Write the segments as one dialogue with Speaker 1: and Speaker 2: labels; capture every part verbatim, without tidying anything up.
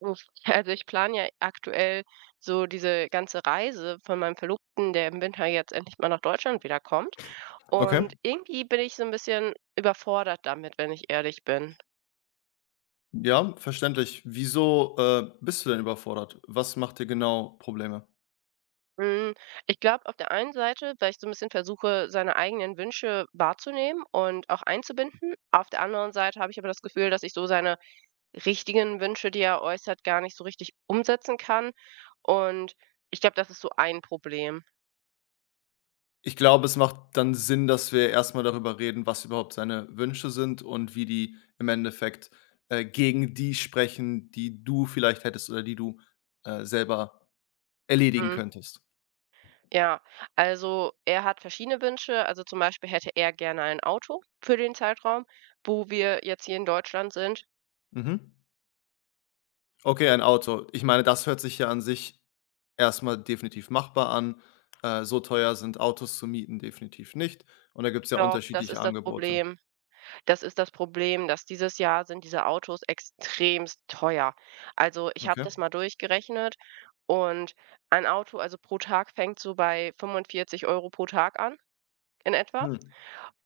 Speaker 1: Ich also, ich plane ja aktuell so diese ganze Reise von meinem Verlobten, der im Winter jetzt endlich mal nach Deutschland wiederkommt.
Speaker 2: Okay,
Speaker 1: Und irgendwie bin ich so ein bisschen überfordert damit, wenn ich ehrlich bin.
Speaker 2: ja, verständlich. Wieso, äh, bist du denn überfordert? Was macht dir genau Probleme?
Speaker 1: Hm, Ich glaube, auf der einen Seite, weil ich so ein bisschen versuche, seine eigenen Wünsche wahrzunehmen und auch einzubinden. Auf der anderen Seite habe ich aber das Gefühl, dass ich so seine richtigen Wünsche, die er äußert, gar nicht so richtig umsetzen kann. Und ich glaube, das ist so ein Problem.
Speaker 2: Ich glaube, es macht dann Sinn, dass wir erst mal darüber reden, was überhaupt seine Wünsche sind und wie die im Endeffekt, äh, gegen die sprechen, die du vielleicht hättest oder die du, äh, selber erledigen
Speaker 1: Mhm.
Speaker 2: könntest.
Speaker 1: Ja, also er hat verschiedene Wünsche. Also zum Beispiel hätte er gerne ein Auto für den Zeitraum, wo wir jetzt hier in Deutschland sind.
Speaker 2: Mhm. Okay, ein Auto. Ich meine, das hört sich ja an sich erst mal definitiv machbar an. Äh, so teuer sind Autos zu mieten definitiv nicht und da gibt es ja
Speaker 1: Doch, das
Speaker 2: unterschiedliche
Speaker 1: ist das
Speaker 2: Angebote.
Speaker 1: Problem. Das ist das Problem, dass dieses Jahr sind diese Autos extremst teuer. Also ich habe
Speaker 2: Okay.
Speaker 1: das mal durchgerechnet und ein Auto, also pro Tag fängt so bei fünfundvierzig Euro pro Tag an, in etwa.
Speaker 2: Hm.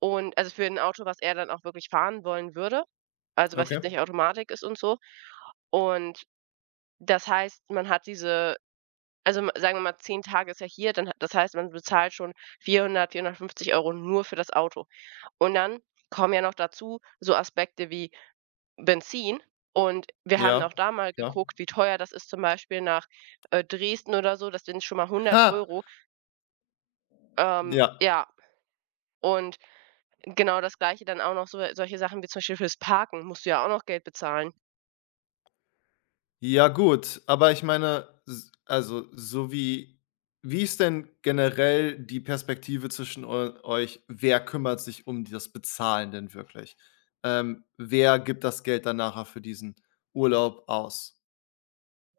Speaker 1: Und also für ein Auto, was er dann auch wirklich fahren wollen würde, also was
Speaker 2: Okay,
Speaker 1: jetzt nicht Automatik ist und so. Und das heißt, man hat diese. Also, m sagen wir mal, zehn Tage ist ja hier, dann ha- das heißt, man bezahlt schon vierhundert, vierhundertfünfzig Euro nur für das Auto. Und dann kommen ja noch dazu so Aspekte wie Benzin. Und wir haben
Speaker 2: ja,
Speaker 1: auch da mal
Speaker 2: klar.
Speaker 1: geguckt, wie teuer das ist, zum Beispiel nach, äh, Dresden oder so. Das sind schon mal 100
Speaker 2: Ha!
Speaker 1: Euro. Ähm,
Speaker 2: Ja.
Speaker 1: ja, und genau das Gleiche dann auch noch so solche Sachen wie zum Beispiel fürs Parken musst du ja auch noch Geld bezahlen.
Speaker 2: Ja gut, aber ich meine, s also, so wie wie ist denn generell die Perspektive zwischen eu euch? Wer kümmert sich um das Bezahlen denn wirklich? Ähm, wer gibt das Geld dann nachher für diesen Urlaub aus?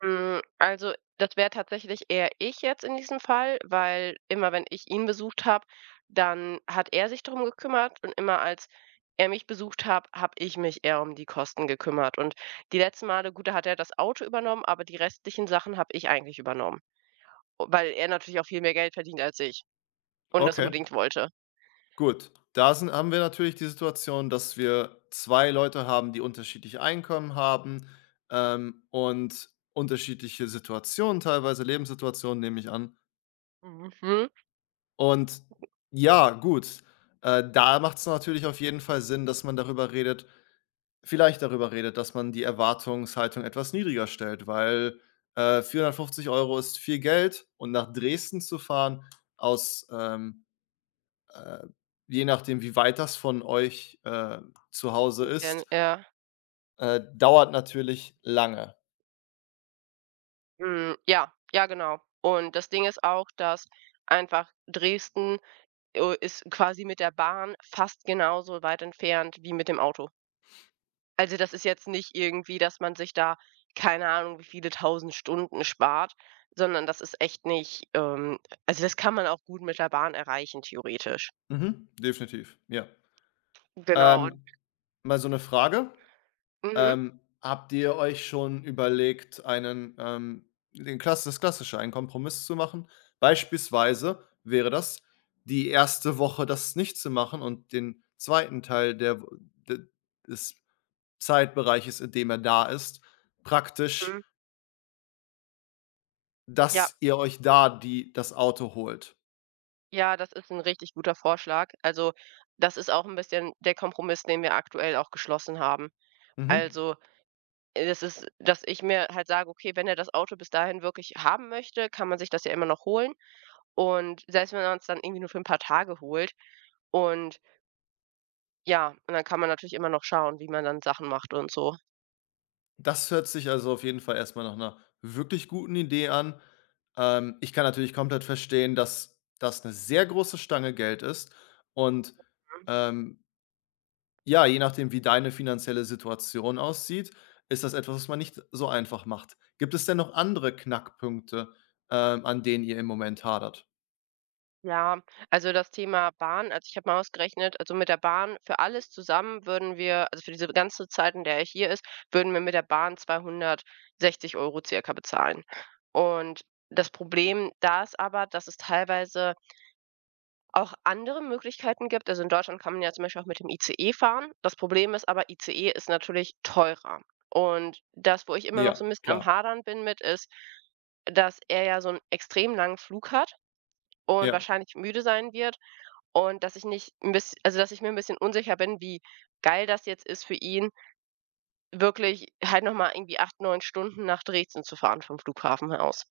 Speaker 1: Hm, also, das wäre tatsächlich eher ich jetzt in diesem Fall, weil immer, wenn ich ihn besucht habe, dann hat er sich drum gekümmert und immer als er mich besucht hat, habe ich mich eher um die Kosten gekümmert. Und die letzten Male, gut, da hat er das Auto übernommen, aber die restlichen Sachen habe ich eigentlich übernommen, weil er natürlich auch viel mehr Geld verdient als ich und das
Speaker 2: Okay,
Speaker 1: unbedingt wollte.
Speaker 2: gut. Da sind haben wir natürlich die Situation, dass wir zwei Leute haben, die unterschiedliche Einkommen haben, ähm, und unterschiedliche Situationen teilweise, Lebenssituationen, nehme ich an.
Speaker 1: Mhm.
Speaker 2: Und ja, gut, äh, da macht es natürlich auf jeden Fall Sinn, dass man darüber redet vielleicht darüber redet, dass man die Erwartungshaltung etwas niedriger stellt, weil, äh, vierhundertfünfzig Euro € ist viel Geld und nach Dresden zu fahren aus, ähm, äh je nachdem, wie weit das von euch, äh, zu Hause
Speaker 1: Und
Speaker 2: ist,
Speaker 1: er,
Speaker 2: äh, dauert natürlich lange.
Speaker 1: hm, ja, ja, genau. Und das Ding ist auch, dass einfach Dresden Oh, ist quasi mit der Bahn fast genauso weit entfernt wie mit dem Auto. Also, das ist jetzt nicht irgendwie, dass man sich da keine Ahnung, wie viele Tausend Stunden spart, sondern das ist echt nicht, ähm also, das kann man auch gut mit der Bahn erreichen, theoretisch.
Speaker 2: Mhm, definitiv, ja.
Speaker 1: Genau und
Speaker 2: Ähm, mal so eine Frage
Speaker 1: Mhm,
Speaker 2: Ähm, habt ihr euch schon überlegt, einen, ähm, den Klass das Klassische, einen Kompromiss zu machen? Beispielsweise wäre das, die erste Woche das nicht zu machen und den zweiten Teil der W de des Zeitbereiches, in dem er da ist, praktisch,
Speaker 1: mhm. Ja,
Speaker 2: dass ihr euch da die das Auto holt.
Speaker 1: ja, das ist ein richtig guter Vorschlag. Also, das ist auch ein bisschen der Kompromiss, den wir aktuell auch geschlossen haben.
Speaker 2: Mhm.
Speaker 1: Also, äh, das ist dass ich mir halt sage: „Okay, wenn er das Auto bis dahin wirklich haben möchte, kann man sich das ja immer noch holen." Und selbst wenn man es dann irgendwie nur für ein paar Tage holt und ja, und dann kann man natürlich immer noch schauen, wie man dann Sachen macht und so,
Speaker 2: Das hört sich also auf jeden Fall erstmal nach einer wirklich guten Idee an. Ähm, ich kann natürlich komplett verstehen, dass das eine sehr große Stange Geld ist und,
Speaker 1: ne?
Speaker 2: ähm, ja, je nachdem, wie deine finanzielle Situation aussieht, ist das etwas, was man nicht so einfach macht. Gibt es denn noch andere Knackpunkte, ähm, an denen ihr im Moment hadert?
Speaker 1: Ja, also das Thema Bahn, also, ich habe mal ausgerechnet, also mit der Bahn für alles zusammen würden wir, also für diese ganze Zeit, in der er hier ist, würden wir mit der Bahn zweihundertsechzig Euro circa bezahlen. Und das Problem da ist aber, dass es teilweise auch andere Möglichkeiten gibt. Also in Deutschland kann man ja zum Beispiel auch mit dem I C E fahren. Das Problem ist aber, I C E ist natürlich teurer. Und das, wo ich immer noch so
Speaker 2: Ja,
Speaker 1: ein bisschen am
Speaker 2: klar.
Speaker 1: Hadern bin mit, ist, dass er ja so einen extrem langen Flug hat und
Speaker 2: Ja.
Speaker 1: wahrscheinlich müde sein wird und dass ich nicht ein bisschen, also, dass ich mir ein bisschen unsicher bin, wie geil das jetzt ist für ihn, wirklich halt noch mal irgendwie acht, neun Stunden nach Dresden zu fahren vom Flughafen aus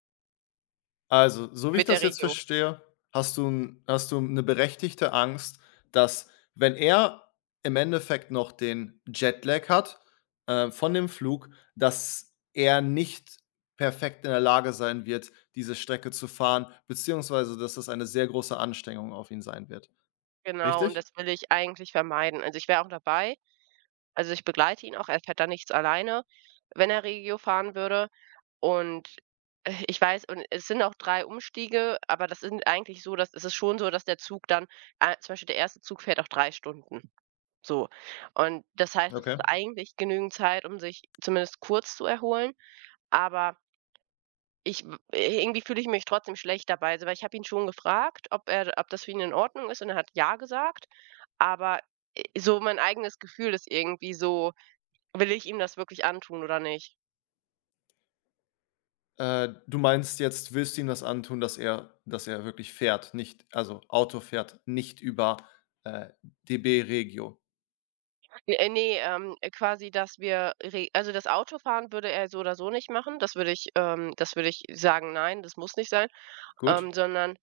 Speaker 2: Also, so wie ich
Speaker 1: mit
Speaker 2: das
Speaker 1: der
Speaker 2: jetzt
Speaker 1: Regio.
Speaker 2: verstehe, hast du 'n hast du eine berechtigte Angst, dass, wenn er im Endeffekt noch den Jetlag hat, äh, von dem Flug, dass er nicht perfekt in der Lage sein wird, diese Strecke zu fahren, beziehungsweise dass das eine sehr große Anstrengung auf ihn sein wird.
Speaker 1: Genau, und
Speaker 2: Richtig?
Speaker 1: das will ich eigentlich vermeiden. Also, ich wäre auch dabei. Also, ich begleite ihn auch, er fährt da nichts alleine, wenn er Regio fahren würde. Und, äh, ich weiß, und es sind auch drei Umstiege, aber das sind eigentlich so, dass es ist schon so, dass der Zug dann, äh, zum Beispiel der erste Zug, fährt auch drei Stunden, so. Und das heißt, es
Speaker 2: Okay.
Speaker 1: ist eigentlich genügend Zeit, um sich zumindest kurz zu erholen, aber ich w äh, irgendwie fühle ich mich trotzdem schlecht dabei, also, weil ich habe ihn schon gefragt, ob er ob das für ihn in Ordnung ist und er hat „ja" gesagt, aber, äh, so mein eigenes Gefühl ist irgendwie so. Will ich ihm das wirklich antun oder nicht?
Speaker 2: Äh, du meinst jetzt, willst du ihm das antun, dass er dass er wirklich fährt, nicht also Auto fährt, nicht über, äh, D B Regio.
Speaker 1: Äh, ne, ähm, äh, quasi, dass wir re also, das Autofahren würde er so oder so nicht machen. Das würde ich ähm, das würde ich sagen: „Nein, das muss nicht sein."
Speaker 2: Gut.
Speaker 1: Ähm, sondern,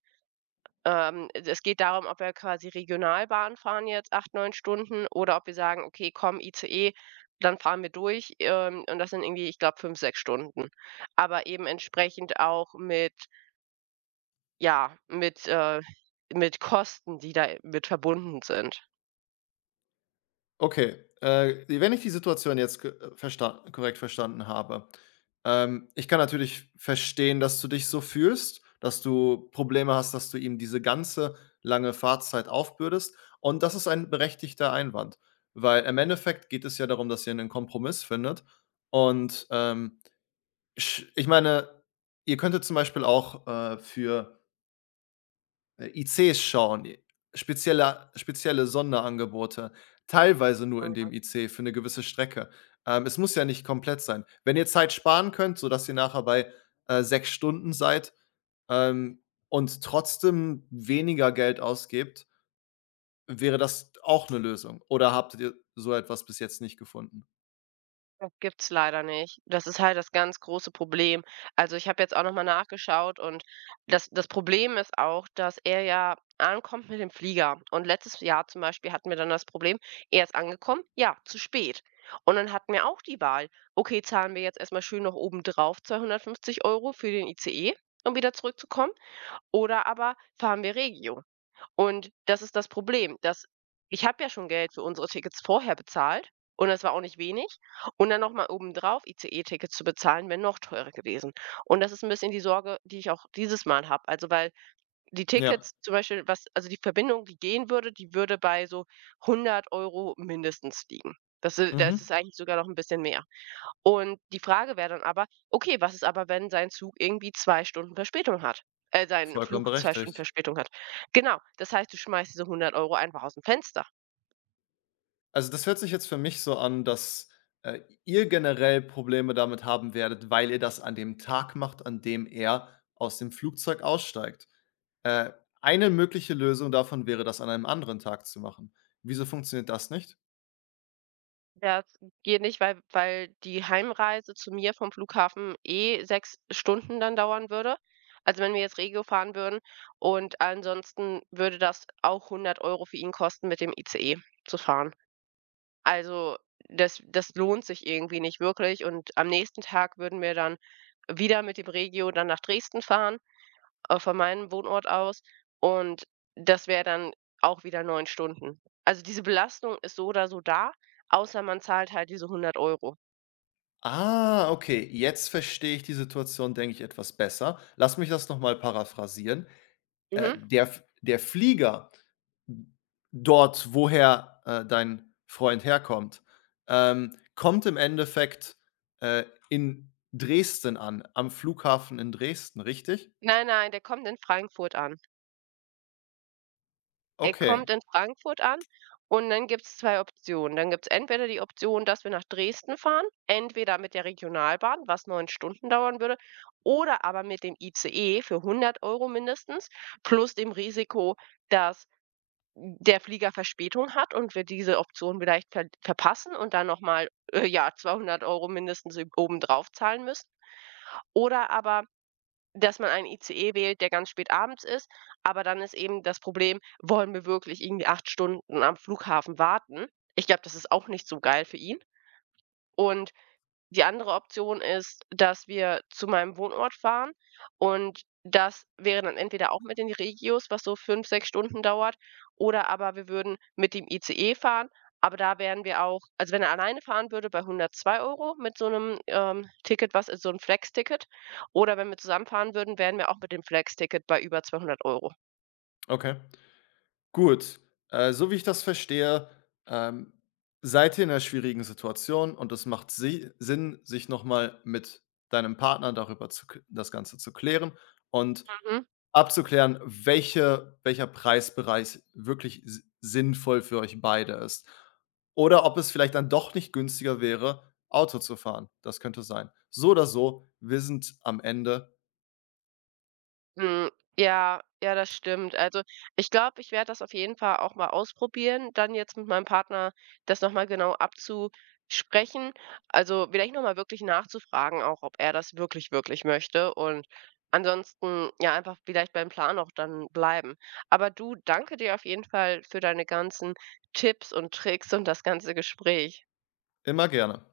Speaker 1: ähm, es geht darum, ob wir quasi Regionalbahn fahren jetzt acht, neun Stunden oder ob wir sagen: „Okay, komm, I C E, dann fahren wir durch." Ähm, und das sind irgendwie, ich glaube, fünf, sechs Stunden. Aber eben entsprechend auch mit ja, mit, äh mit Kosten, die da mit verbunden sind.
Speaker 2: Okay, äh, wenn ich die Situation jetzt ge äh, versta korrekt verstanden habe. Ähm, ich kann natürlich verstehen, dass du dich so fühlst, dass du Probleme hast, dass du ihm diese ganze lange Fahrtzeit aufbürdest und das ist ein berechtigter Einwand, weil im Endeffekt geht es ja darum, dass ihr einen Kompromiss findet und, ähm, sch ich meine, ihr könntet zum Beispiel auch, äh, für äh, I C-Schauen, spezielle spezielle Sonderangebote, teilweise nur in dem I C für eine gewisse Strecke. Ähm, es muss ja nicht komplett sein. Wenn ihr Zeit sparen könnt, sodass ihr nachher bei, äh, sechs Stunden seid, ähm, und trotzdem weniger Geld ausgebt, wäre das auch eine Lösung. Oder habt ihr so etwas bis jetzt nicht gefunden?
Speaker 1: Das gibt's leider nicht. Das ist halt das ganz große Problem. Also, ich habe jetzt auch noch mal nachgeschaut und das das Problem ist auch, dass er ja ankommt mit dem Flieger. Und letztes Jahr zum Beispiel hatten wir dann das Problem, er ist angekommen, ja, zu spät. Und dann hatten wir auch die Wahl: Okay, zahlen wir jetzt erst mal schön noch oben drauf zweihundertfünfzig Euro für den I C E, um wieder zurückzukommen, oder aber fahren wir Regio. Und das ist das Problem, dass ich habe ja schon Geld für unsere Tickets vorher bezahlt und das war auch nicht wenig, und dann noch mal obendrauf I C E-Tickets zu bezahlen, wäre noch teurer gewesen. Und das ist ein bisschen die Sorge, die ich auch dieses Mal habe. Also, weil die
Speaker 2: Ja,
Speaker 1: Tickets zum Beispiel, was, also, die Verbindung, die gehen würde, die würde bei so hundert Euro mindestens liegen. Das i
Speaker 2: mhm,
Speaker 1: das ist eigentlich sogar noch ein bisschen mehr. Und die Frage wäre dann aber: „Okay, was ist aber, wenn sein Zug irgendwie zwei Stunden Verspätung hat äh, sein
Speaker 2: vollkommen
Speaker 1: Flug zwei Stunden
Speaker 2: berechtigt.
Speaker 1: Verspätung hat?" Genau, das heißt, du schmeißt diese hundert Euro einfach aus dem Fenster.
Speaker 2: Also, das hört sich jetzt für mich so an, dass, äh, ihr generell Probleme damit haben werdet, weil ihr das an dem Tag macht, an dem er aus dem Flugzeug aussteigt. Äh, eine mögliche Lösung davon wäre, das an einem anderen Tag zu machen. Wieso funktioniert das nicht?
Speaker 1: Das geht nicht, weil weil die Heimreise zu mir vom Flughafen eh sechs Stunden dann dauern würde. Also, wenn wir jetzt Regio fahren würden, und ansonsten würde das auch hundert Euro für ihn kosten, mit dem I C E zu fahren. Also, das das lohnt sich irgendwie nicht wirklich, und am nächsten Tag würden wir dann wieder mit dem Regio dann nach Dresden fahren, äh, von meinem Wohnort aus, und das wäre dann auch wieder neun Stunden. Also, diese Belastung ist so oder so da, außer man zahlt halt diese hundert Euro.
Speaker 2: Ah, okay, jetzt verstehe ich die Situation, denke ich, etwas besser. Lass mich das noch mal paraphrasieren. Äh,
Speaker 1: Mhm.
Speaker 2: der F der Flieger dort, woher, äh, dein Freund herkommt, ähm, kommt im Endeffekt, äh, in Dresden an, am Flughafen in Dresden, richtig?
Speaker 1: Nein, nein, der kommt in Frankfurt an. Er
Speaker 2: Okay,
Speaker 1: kommt in Frankfurt an und dann gibt es zwei Optionen. Dann gibt es entweder die Option, dass wir nach Dresden fahren, entweder mit der Regionalbahn, was neun Stunden dauern würde, oder aber mit dem I C E für hundert Euro mindestens, plus dem Risiko, dass der Flieger Verspätung hat und wir diese Option vielleicht ver verpassen und dann noch mal, äh, ja, zweihundert Euro mindestens ü obendrauf zahlen müssen. Oder aber dass man einen I C E wählt, der ganz spät abends ist, aber dann ist eben das Problem: Wollen wir wirklich irgendwie acht Stunden am Flughafen warten? Ich glaube, das ist auch nicht so geil für ihn. Und die andere Option ist, dass wir zu meinem Wohnort fahren, und das wäre dann entweder auch mit den Regios, was so fünf, sechs Stunden dauert, oder aber wir würden mit dem I C E fahren, aber da wären wir auch, also, wenn er alleine fahren würde, bei hundertzwei Euro mit so einem, ähm, Ticket, was ist, so ein Flex-Ticket. Oder wenn wir zusammen fahren würden, wären wir auch mit dem Flex-Ticket bei über zweihundert Euro.
Speaker 2: okay, gut. Äh, so wie ich das verstehe, ähm, seid ihr in einer schwierigen Situation und es macht Si Sinn, sich noch mal mit deinem Partner darüber zu k das Ganze zu klären und
Speaker 1: Mhm.
Speaker 2: abzuklären, welche welcher Preisbereich wirklich si sinnvoll für euch beide ist. Oder ob es vielleicht dann doch nicht günstiger wäre, Auto zu fahren. Das könnte sein. So oder so, wir sind am Ende
Speaker 1: Mhm. Ja, ja, das stimmt. Also, ich glaube, ich werde das auf jeden Fall auch mal ausprobieren, dann jetzt mit meinem Partner das noch mal genau abzusprechen. Also, vielleicht noch mal wirklich nachzufragen auch, ob er das wirklich, wirklich möchte, und ansonsten, ja, einfach vielleicht beim Plan auch dann bleiben. Aber du, danke dir auf jeden Fall für deine ganzen Tipps und Tricks und das ganze Gespräch.
Speaker 2: immer gerne.